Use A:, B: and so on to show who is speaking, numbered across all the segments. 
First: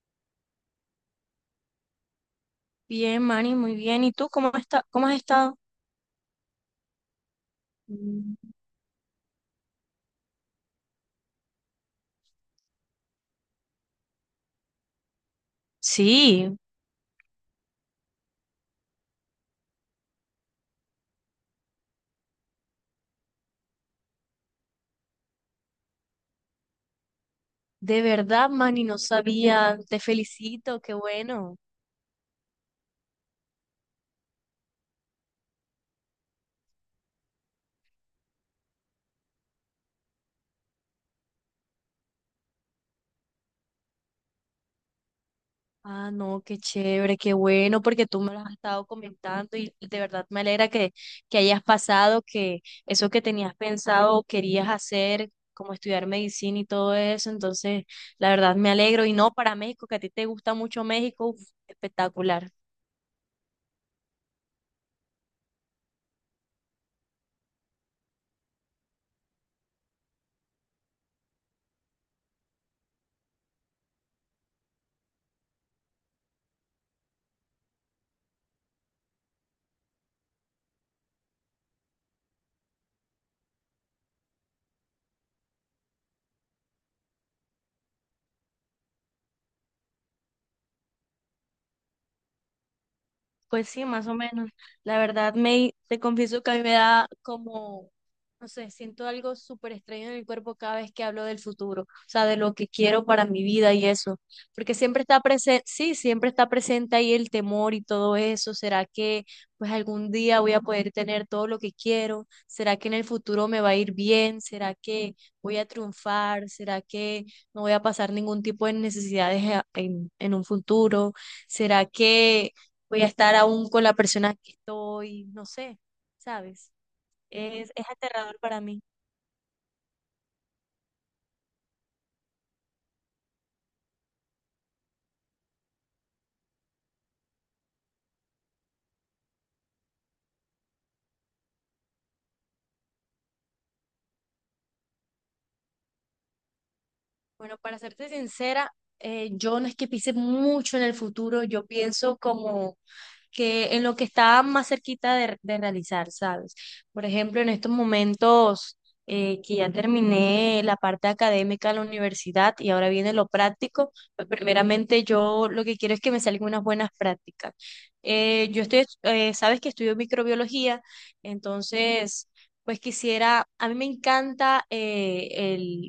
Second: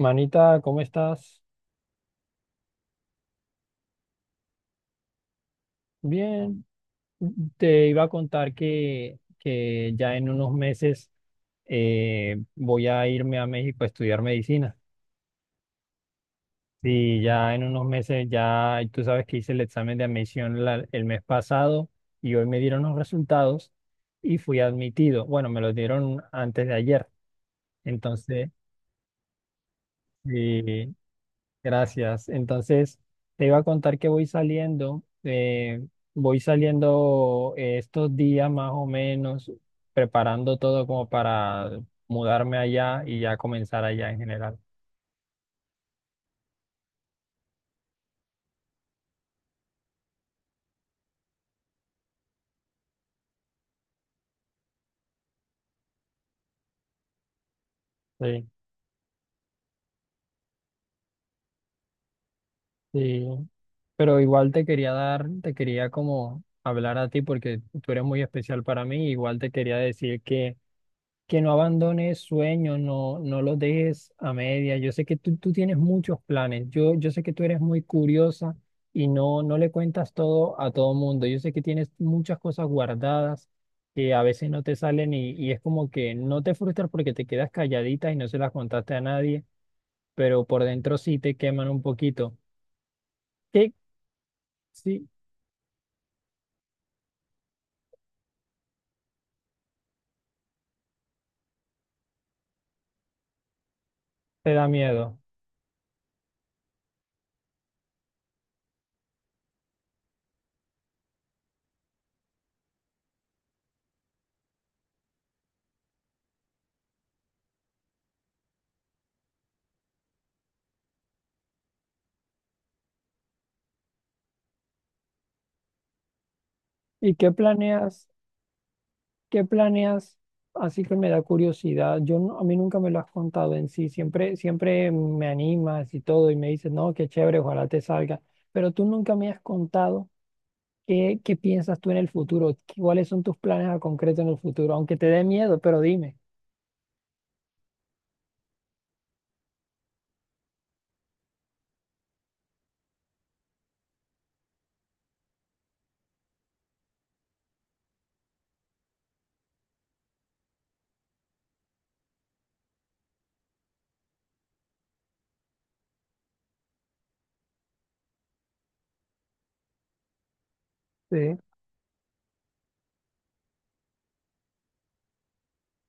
A: Manita, ¿cómo estás?
B: Bien, Manny, muy bien. ¿Y tú cómo está, cómo has estado?
A: Bien, te iba a
B: Mm.
A: contar que ya en unos meses voy a irme a México a estudiar medicina.
B: Sí,
A: Sí, ya en unos meses, ya tú sabes que hice el examen de admisión el mes pasado y hoy me dieron los resultados y fui admitido. Bueno, me los dieron antes de ayer.
B: de
A: Entonces,
B: verdad, Manny, no sabía. Te felicito,
A: sí,
B: qué bueno.
A: gracias. Entonces, te iba a contar que voy saliendo estos días más o menos, preparando todo como para mudarme allá y ya comenzar allá en general.
B: Ah, no, qué chévere, qué bueno, porque tú me lo has estado comentando y de verdad me alegra que hayas pasado, que eso que tenías pensado o querías hacer, como estudiar medicina y todo eso. Entonces, la
A: Sí,
B: verdad me alegro. Y no para México, que a ti te gusta mucho México, uf, espectacular.
A: sí. Pero igual te quería dar, te quería como hablar a ti porque tú eres muy especial para mí. Igual te quería decir que no abandones sueños, no, no los dejes a media. Yo sé que tú tienes muchos planes. Yo sé que tú eres muy curiosa y no, no le cuentas todo a todo mundo. Yo sé que tienes muchas cosas guardadas que a veces no te salen y es como que no te frustras porque te quedas calladita y no se las contaste a nadie, pero por dentro sí te queman un poquito.
B: Pues
A: ¿Qué,
B: sí, más o menos. La
A: sí
B: verdad, me, te confieso que a mí me da como. No sé, siento algo súper extraño en el cuerpo cada vez que hablo del futuro, o sea, de lo que quiero para mi vida y eso,
A: te da
B: porque siempre
A: miedo?
B: está presente, sí, siempre está presente ahí el temor y todo eso. ¿Será que pues algún día voy a poder tener todo lo que quiero? ¿Será que en el futuro me va a ir bien? ¿Será que voy a triunfar? ¿Será que no voy a pasar ningún tipo de necesidades a- en un futuro? ¿Será que voy a estar aún con la persona que estoy? No sé, ¿sabes?
A: ¿Y qué
B: Es
A: planeas?
B: aterrador para mí.
A: ¿Qué planeas? Así que me da curiosidad. Yo no- A mí nunca me lo has contado en sí. Siempre, siempre me animas y todo y me dices, no, qué chévere, ojalá te salga. Pero tú nunca me has contado qué piensas tú en el futuro. ¿Cuáles son tus planes a concreto en el futuro? Aunque te dé miedo, pero dime.
B: Bueno, para serte sincera, yo no es que piense mucho en el futuro, yo pienso como que en lo que está más cerquita de realizar, ¿sabes? Por ejemplo, en estos momentos que ya terminé la parte académica de la universidad y ahora viene lo práctico, pues primeramente yo lo que quiero es que me salgan unas buenas prácticas. Yo estoy, sabes que estudio microbiología,
A: Sí,
B: entonces... Pues quisiera, a mí me encanta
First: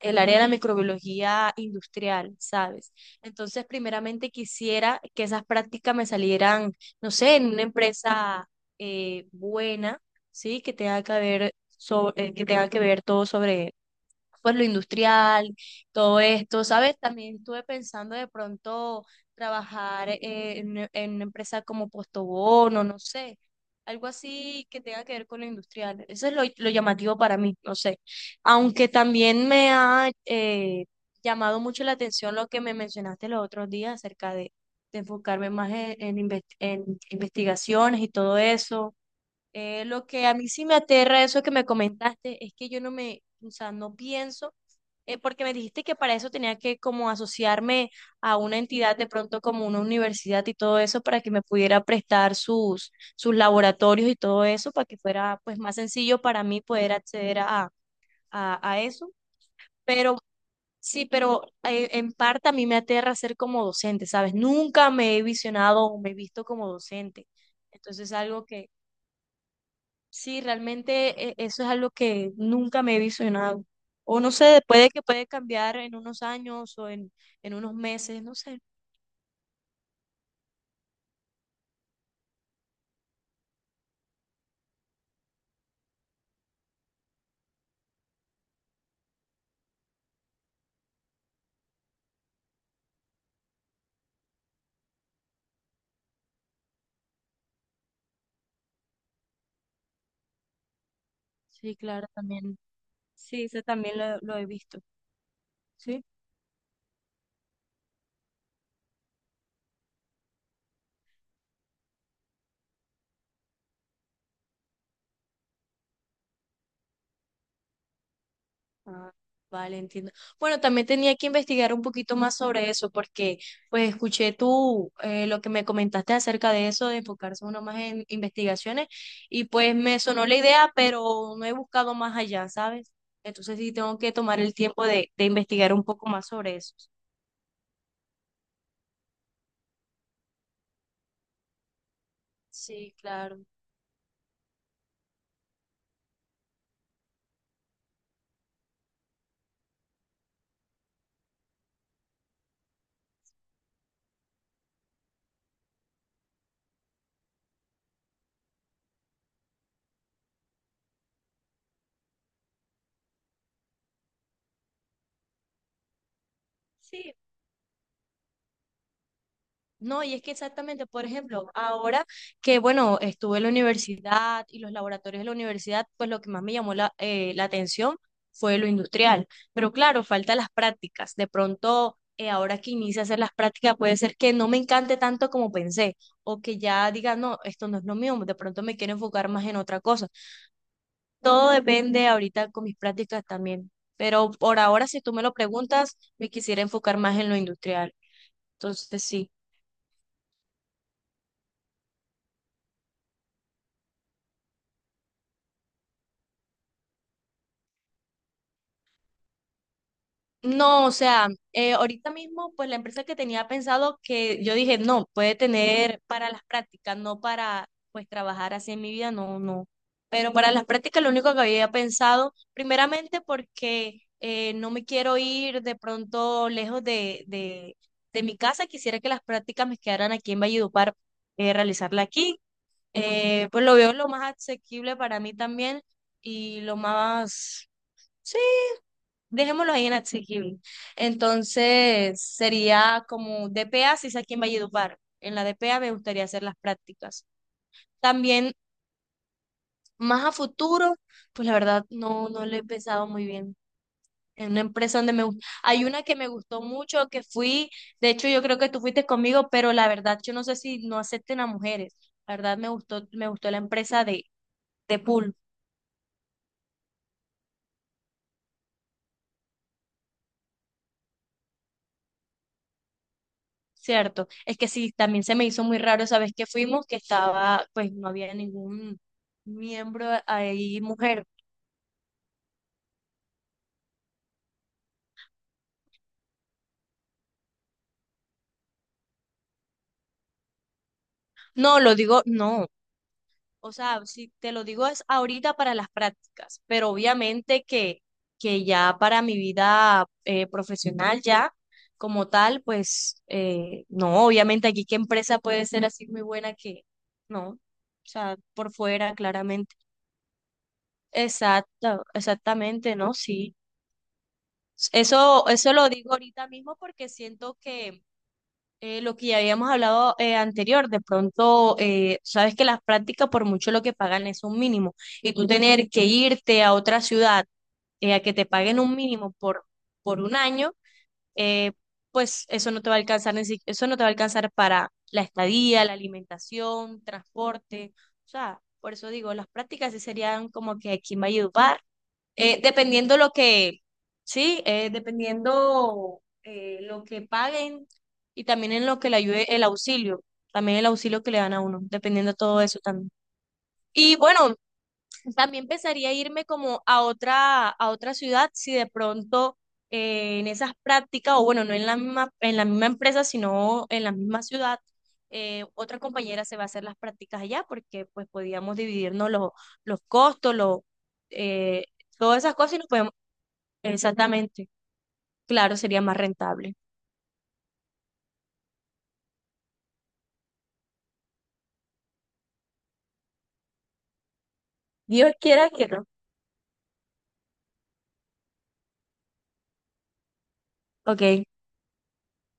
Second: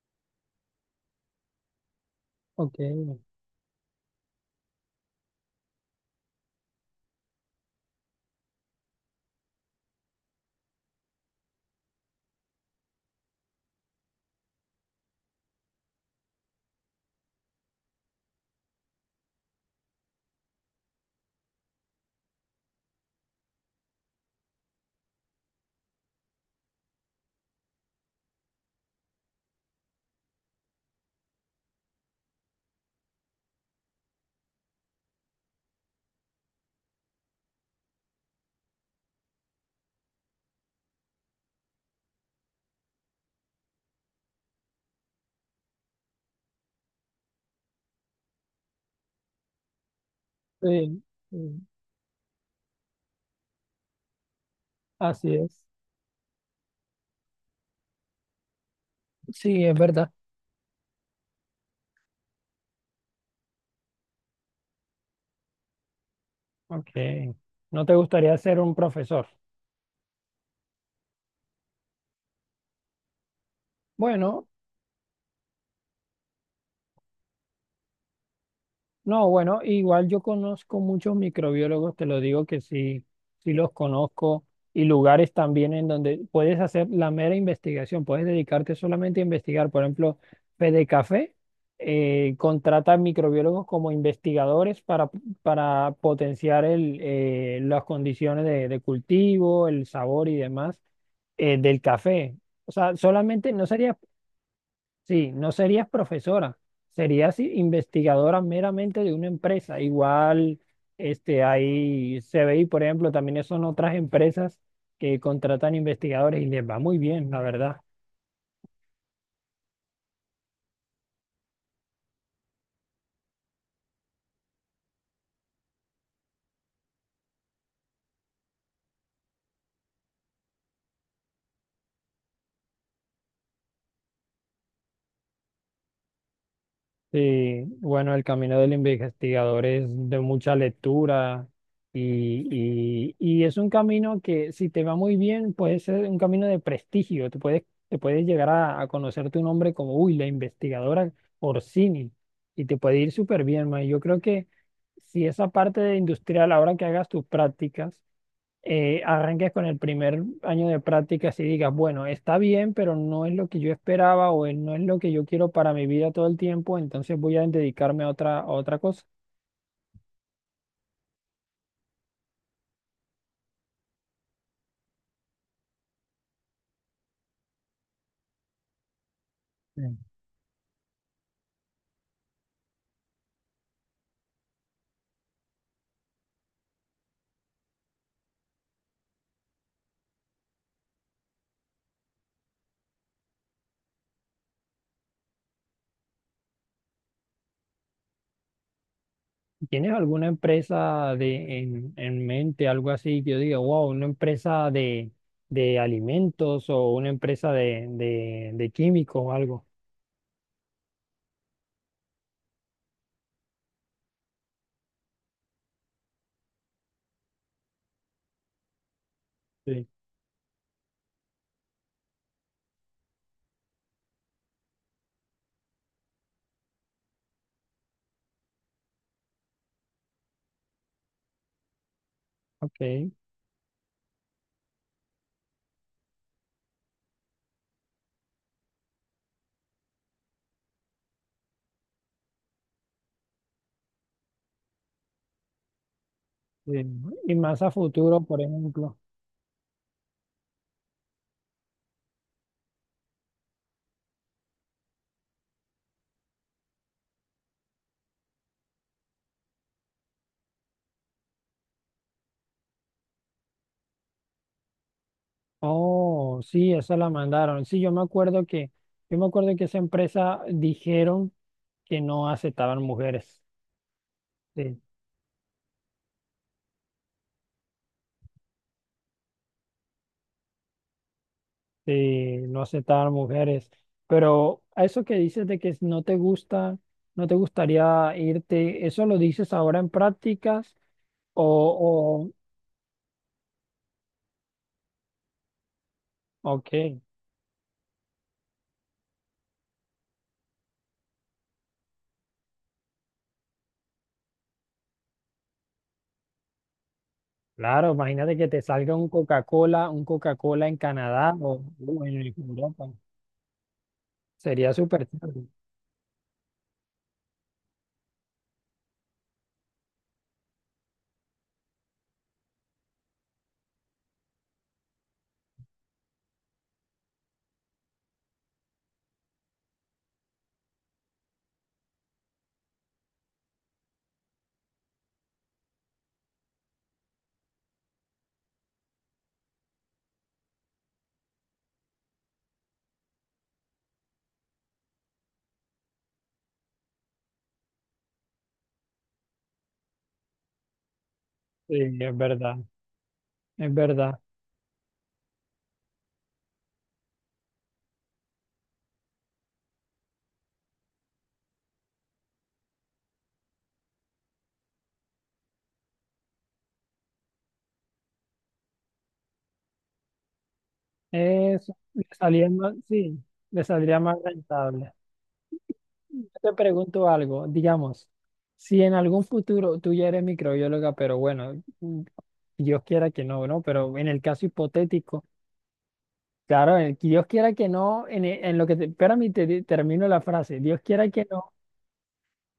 B: el área de la microbiología industrial,
A: ok.
B: ¿sabes? Entonces, primeramente quisiera que esas prácticas me salieran, no sé, en una empresa buena, ¿sí? Que tenga que ver sobre, que tenga que ver todo sobre pues lo industrial, todo esto, ¿sabes? También estuve pensando de pronto trabajar en una empresa como Postobón o no sé, algo así que tenga que ver con lo industrial. Eso es lo llamativo para mí, no sé. Aunque también me ha llamado mucho la atención lo que me mencionaste los otros días acerca de enfocarme más en inves- en investigaciones y todo eso. Lo que a mí sí me aterra eso que me comentaste es que yo no me, o sea, no pienso porque me dijiste que para eso tenía que como asociarme a una entidad de pronto como una universidad y todo eso
A: Sí,
B: para que me
A: sí,
B: pudiera prestar sus, sus laboratorios y todo eso para que
A: así
B: fuera pues
A: es.
B: más sencillo para mí poder acceder a eso.
A: Sí, es verdad.
B: Pero sí, pero en parte a mí me aterra ser como docente, ¿sabes? Nunca me he visionado o me he visto como
A: Ok.
B: docente.
A: ¿No te
B: Entonces es
A: gustaría
B: algo
A: ser
B: que,
A: un profesor?
B: Sí, realmente eso es algo que nunca me he visionado. O no
A: Bueno,
B: sé, puede que puede cambiar en unos años o en unos meses, no sé.
A: no, bueno, igual yo conozco muchos microbiólogos, te lo digo que sí, sí los conozco, y lugares también en donde puedes hacer la mera investigación, puedes dedicarte solamente a investigar. Por ejemplo, Fedecafé contrata microbiólogos como investigadores para potenciar el, las condiciones de cultivo, el sabor y demás
B: Sí,
A: del
B: claro,
A: café.
B: también.
A: O sea,
B: Sí,
A: solamente
B: eso
A: no sería.
B: también lo he visto.
A: Sí, no serías
B: Sí.
A: profesora, serías investigadora meramente de una empresa. Igual, este, hay CBI, por ejemplo, también son otras empresas que contratan investigadores y les va muy bien, la verdad.
B: Ah, vale, entiendo. Bueno, también tenía que investigar un poquito más sobre eso porque pues escuché tú lo que me comentaste acerca de eso, de enfocarse uno más en investigaciones y pues me sonó la idea, pero no he buscado más allá, ¿sabes? Entonces sí tengo que tomar el tiempo de investigar un poco más sobre eso.
A: Sí, bueno, el camino del investigador es de mucha lectura y,
B: Sí, claro.
A: y es un camino que si te va muy bien puede ser un camino de prestigio, te puedes llegar a conocer tu nombre como, uy, la investigadora Orsini y te puede ir súper bien, ma. Yo creo que si esa parte de industrial, ahora que hagas tus prácticas, arranques con el primer año de prácticas y digas, bueno, está bien, pero no es lo que yo esperaba o no es lo que yo quiero para mi vida todo el tiempo,
B: Sí,
A: entonces voy a dedicarme a otra cosa.
B: no, y es que exactamente, por ejemplo, ahora que, bueno, estuve en la universidad y los laboratorios de la universidad, pues lo que más me llamó la, la atención fue lo industrial. Pero
A: Mm.
B: claro, falta las prácticas. De pronto, ahora que inicie a hacer las prácticas, puede ser que no me encante tanto como pensé, o que ya diga, no, esto no es lo mío, de pronto me quiero enfocar más en otra cosa. Todo depende ahorita con mis prácticas también. Pero por ahora, si tú me lo preguntas, me quisiera enfocar más en lo industrial. Entonces, sí.
A: ¿Tienes alguna empresa de, en mente, algo así, que yo diga, wow, una empresa de alimentos o una empresa de químicos o algo?
B: No, o sea, ahorita mismo, pues la empresa que tenía pensado que yo dije, no, puede tener para las prácticas, no para pues trabajar así en mi vida, no, no.
A: Sí,
B: Pero para las prácticas lo único que había pensado, primeramente porque no me quiero ir de pronto lejos de mi casa, quisiera que las prácticas me quedaran aquí en Valledupar, realizarla aquí.
A: ok. Sí.
B: Pues lo veo lo más asequible para mí también y lo más... Sí, dejémoslo ahí en asequible. Entonces, sería como DPA, si es aquí en Valledupar. En la DPA me gustaría hacer las prácticas.
A: Y más a futuro, por
B: También,
A: ejemplo.
B: más a futuro, pues la verdad no, no lo he pensado muy bien. En una empresa donde me... gust- Hay una que me gustó mucho, que fui, de hecho yo creo que tú fuiste conmigo, pero la verdad yo no sé si no acepten a mujeres. La verdad me gustó la empresa de pool.
A: Oh, sí, esa la mandaron. Sí, yo me acuerdo que esa empresa dijeron que no aceptaban mujeres.
B: Cierto, es que
A: Sí,
B: sí, también se me hizo muy raro, esa vez que fuimos, que estaba, pues no había ningún miembro ahí mujer.
A: sí, no aceptaban mujeres. Pero a eso que dices de que no te gusta, no te gustaría irte, ¿eso lo dices ahora en prácticas?
B: No, lo
A: O,
B: digo, no. O sea, si te lo digo es ahorita para las
A: o,
B: prácticas, pero
A: ok,
B: obviamente que ya para mi vida profesional ya como tal, pues no, obviamente aquí qué empresa puede ser así muy buena que no. O
A: claro,
B: sea,
A: imagínate que te
B: por
A: salga
B: fuera, claramente.
A: Un Coca-Cola en Canadá
B: Exacto,
A: o en Europa.
B: exactamente, ¿no? Sí.
A: Sería súper chévere.
B: Eso lo digo ahorita mismo porque siento que lo que ya habíamos hablado anterior, de pronto, sabes que las prácticas por mucho lo que pagan es un mínimo y tú tener que irte a otra ciudad a que te paguen un mínimo por un año, eh, pues eso no te va a alcanzar, ni si- eso no te va a alcanzar para la estadía, la alimentación, transporte, o sea, por eso digo, las prácticas sí serían como que aquí en Valledupar dependiendo lo que, sí, dependiendo lo que paguen y también en lo que le ayude el auxilio, también el auxilio que le dan a
A: Sí,
B: uno,
A: es
B: dependiendo de
A: verdad,
B: todo eso también.
A: es
B: Y
A: verdad.
B: bueno, también pensaría irme como a otra ciudad si de pronto en esas prácticas, o bueno, no en la misma, en la misma empresa, sino en la misma ciudad, otra compañera se va a hacer las prácticas allá porque pues podíamos dividirnos los costos, los...
A: Eso,
B: eh,
A: le
B: todas
A: salía
B: esas cosas
A: más,
B: y nos podemos
A: sí, le saldría más
B: Exactamente.
A: rentable.
B: Claro, sería más
A: Yo te
B: rentable.
A: pregunto algo, digamos, si en algún futuro tú ya eres microbióloga, pero bueno, mm, Dios quiera que no, ¿no? Pero en el caso hipotético,
B: Dios quiera que no.
A: claro, Dios quiera que no, en lo que te, espérame, y termino la frase, Dios quiera
B: Ok,
A: que no.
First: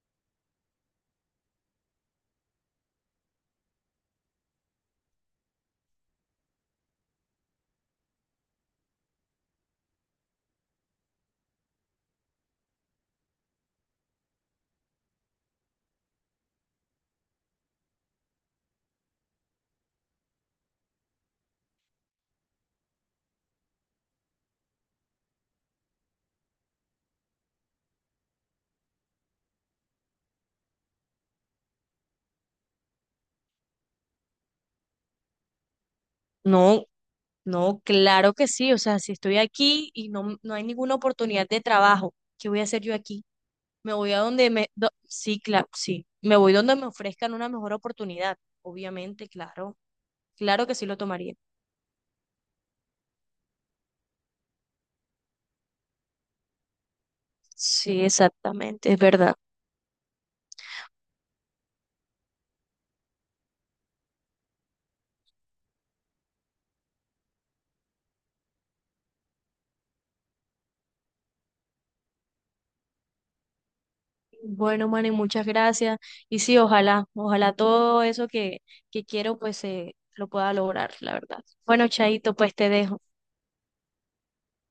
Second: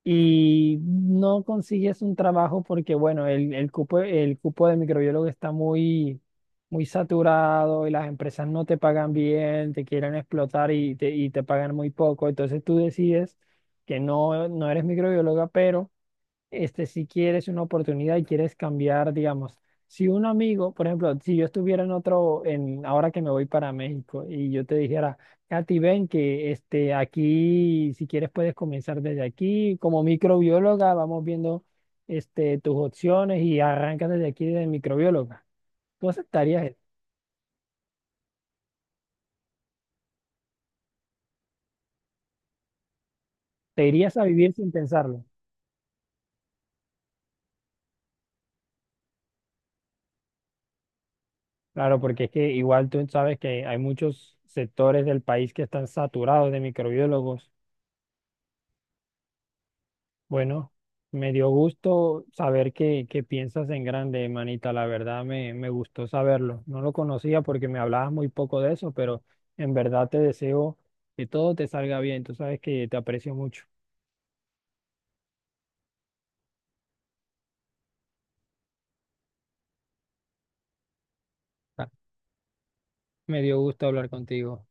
A: Y no consigues un trabajo porque, bueno, el cupo de microbiólogo está muy, muy saturado y las empresas no te pagan bien, te quieren explotar y te pagan muy poco. Entonces tú decides que no, no eres microbióloga, pero este, si quieres una oportunidad y quieres cambiar, digamos, si un amigo, por ejemplo, si yo estuviera en ahora que me voy para México y yo te dijera, Katy, ven que este, aquí, si quieres puedes comenzar desde aquí, como microbióloga, vamos viendo este, tus opciones y arrancas desde aquí de microbióloga. ¿Tú aceptarías eso?
B: no, no, claro que sí. O sea, si estoy aquí y no, no hay ninguna oportunidad de trabajo, ¿qué voy a hacer yo aquí?
A: ¿Te
B: Me voy
A: irías
B: a
A: a
B: donde
A: vivir
B: me...
A: sin
B: do-
A: pensarlo?
B: sí, claro, sí. Me voy donde me ofrezcan una mejor oportunidad. Obviamente, claro. Claro que sí lo tomaría.
A: Claro, porque es que igual tú sabes que hay muchos sectores del país que están saturados de microbiólogos.
B: Sí, exactamente, es verdad.
A: Bueno, me dio gusto saber que piensas en grande, manita. La verdad me gustó saberlo. No lo conocía porque me hablabas muy poco de eso, pero en verdad te deseo que todo te salga bien. Tú sabes que te aprecio mucho.
B: Bueno, Manny, muchas gracias. Y sí, ojalá, ojalá todo eso que quiero, pues lo pueda lograr, la verdad. Bueno,
A: Ah,
B: Chaito, pues te dejo.
A: me dio gusto hablar contigo.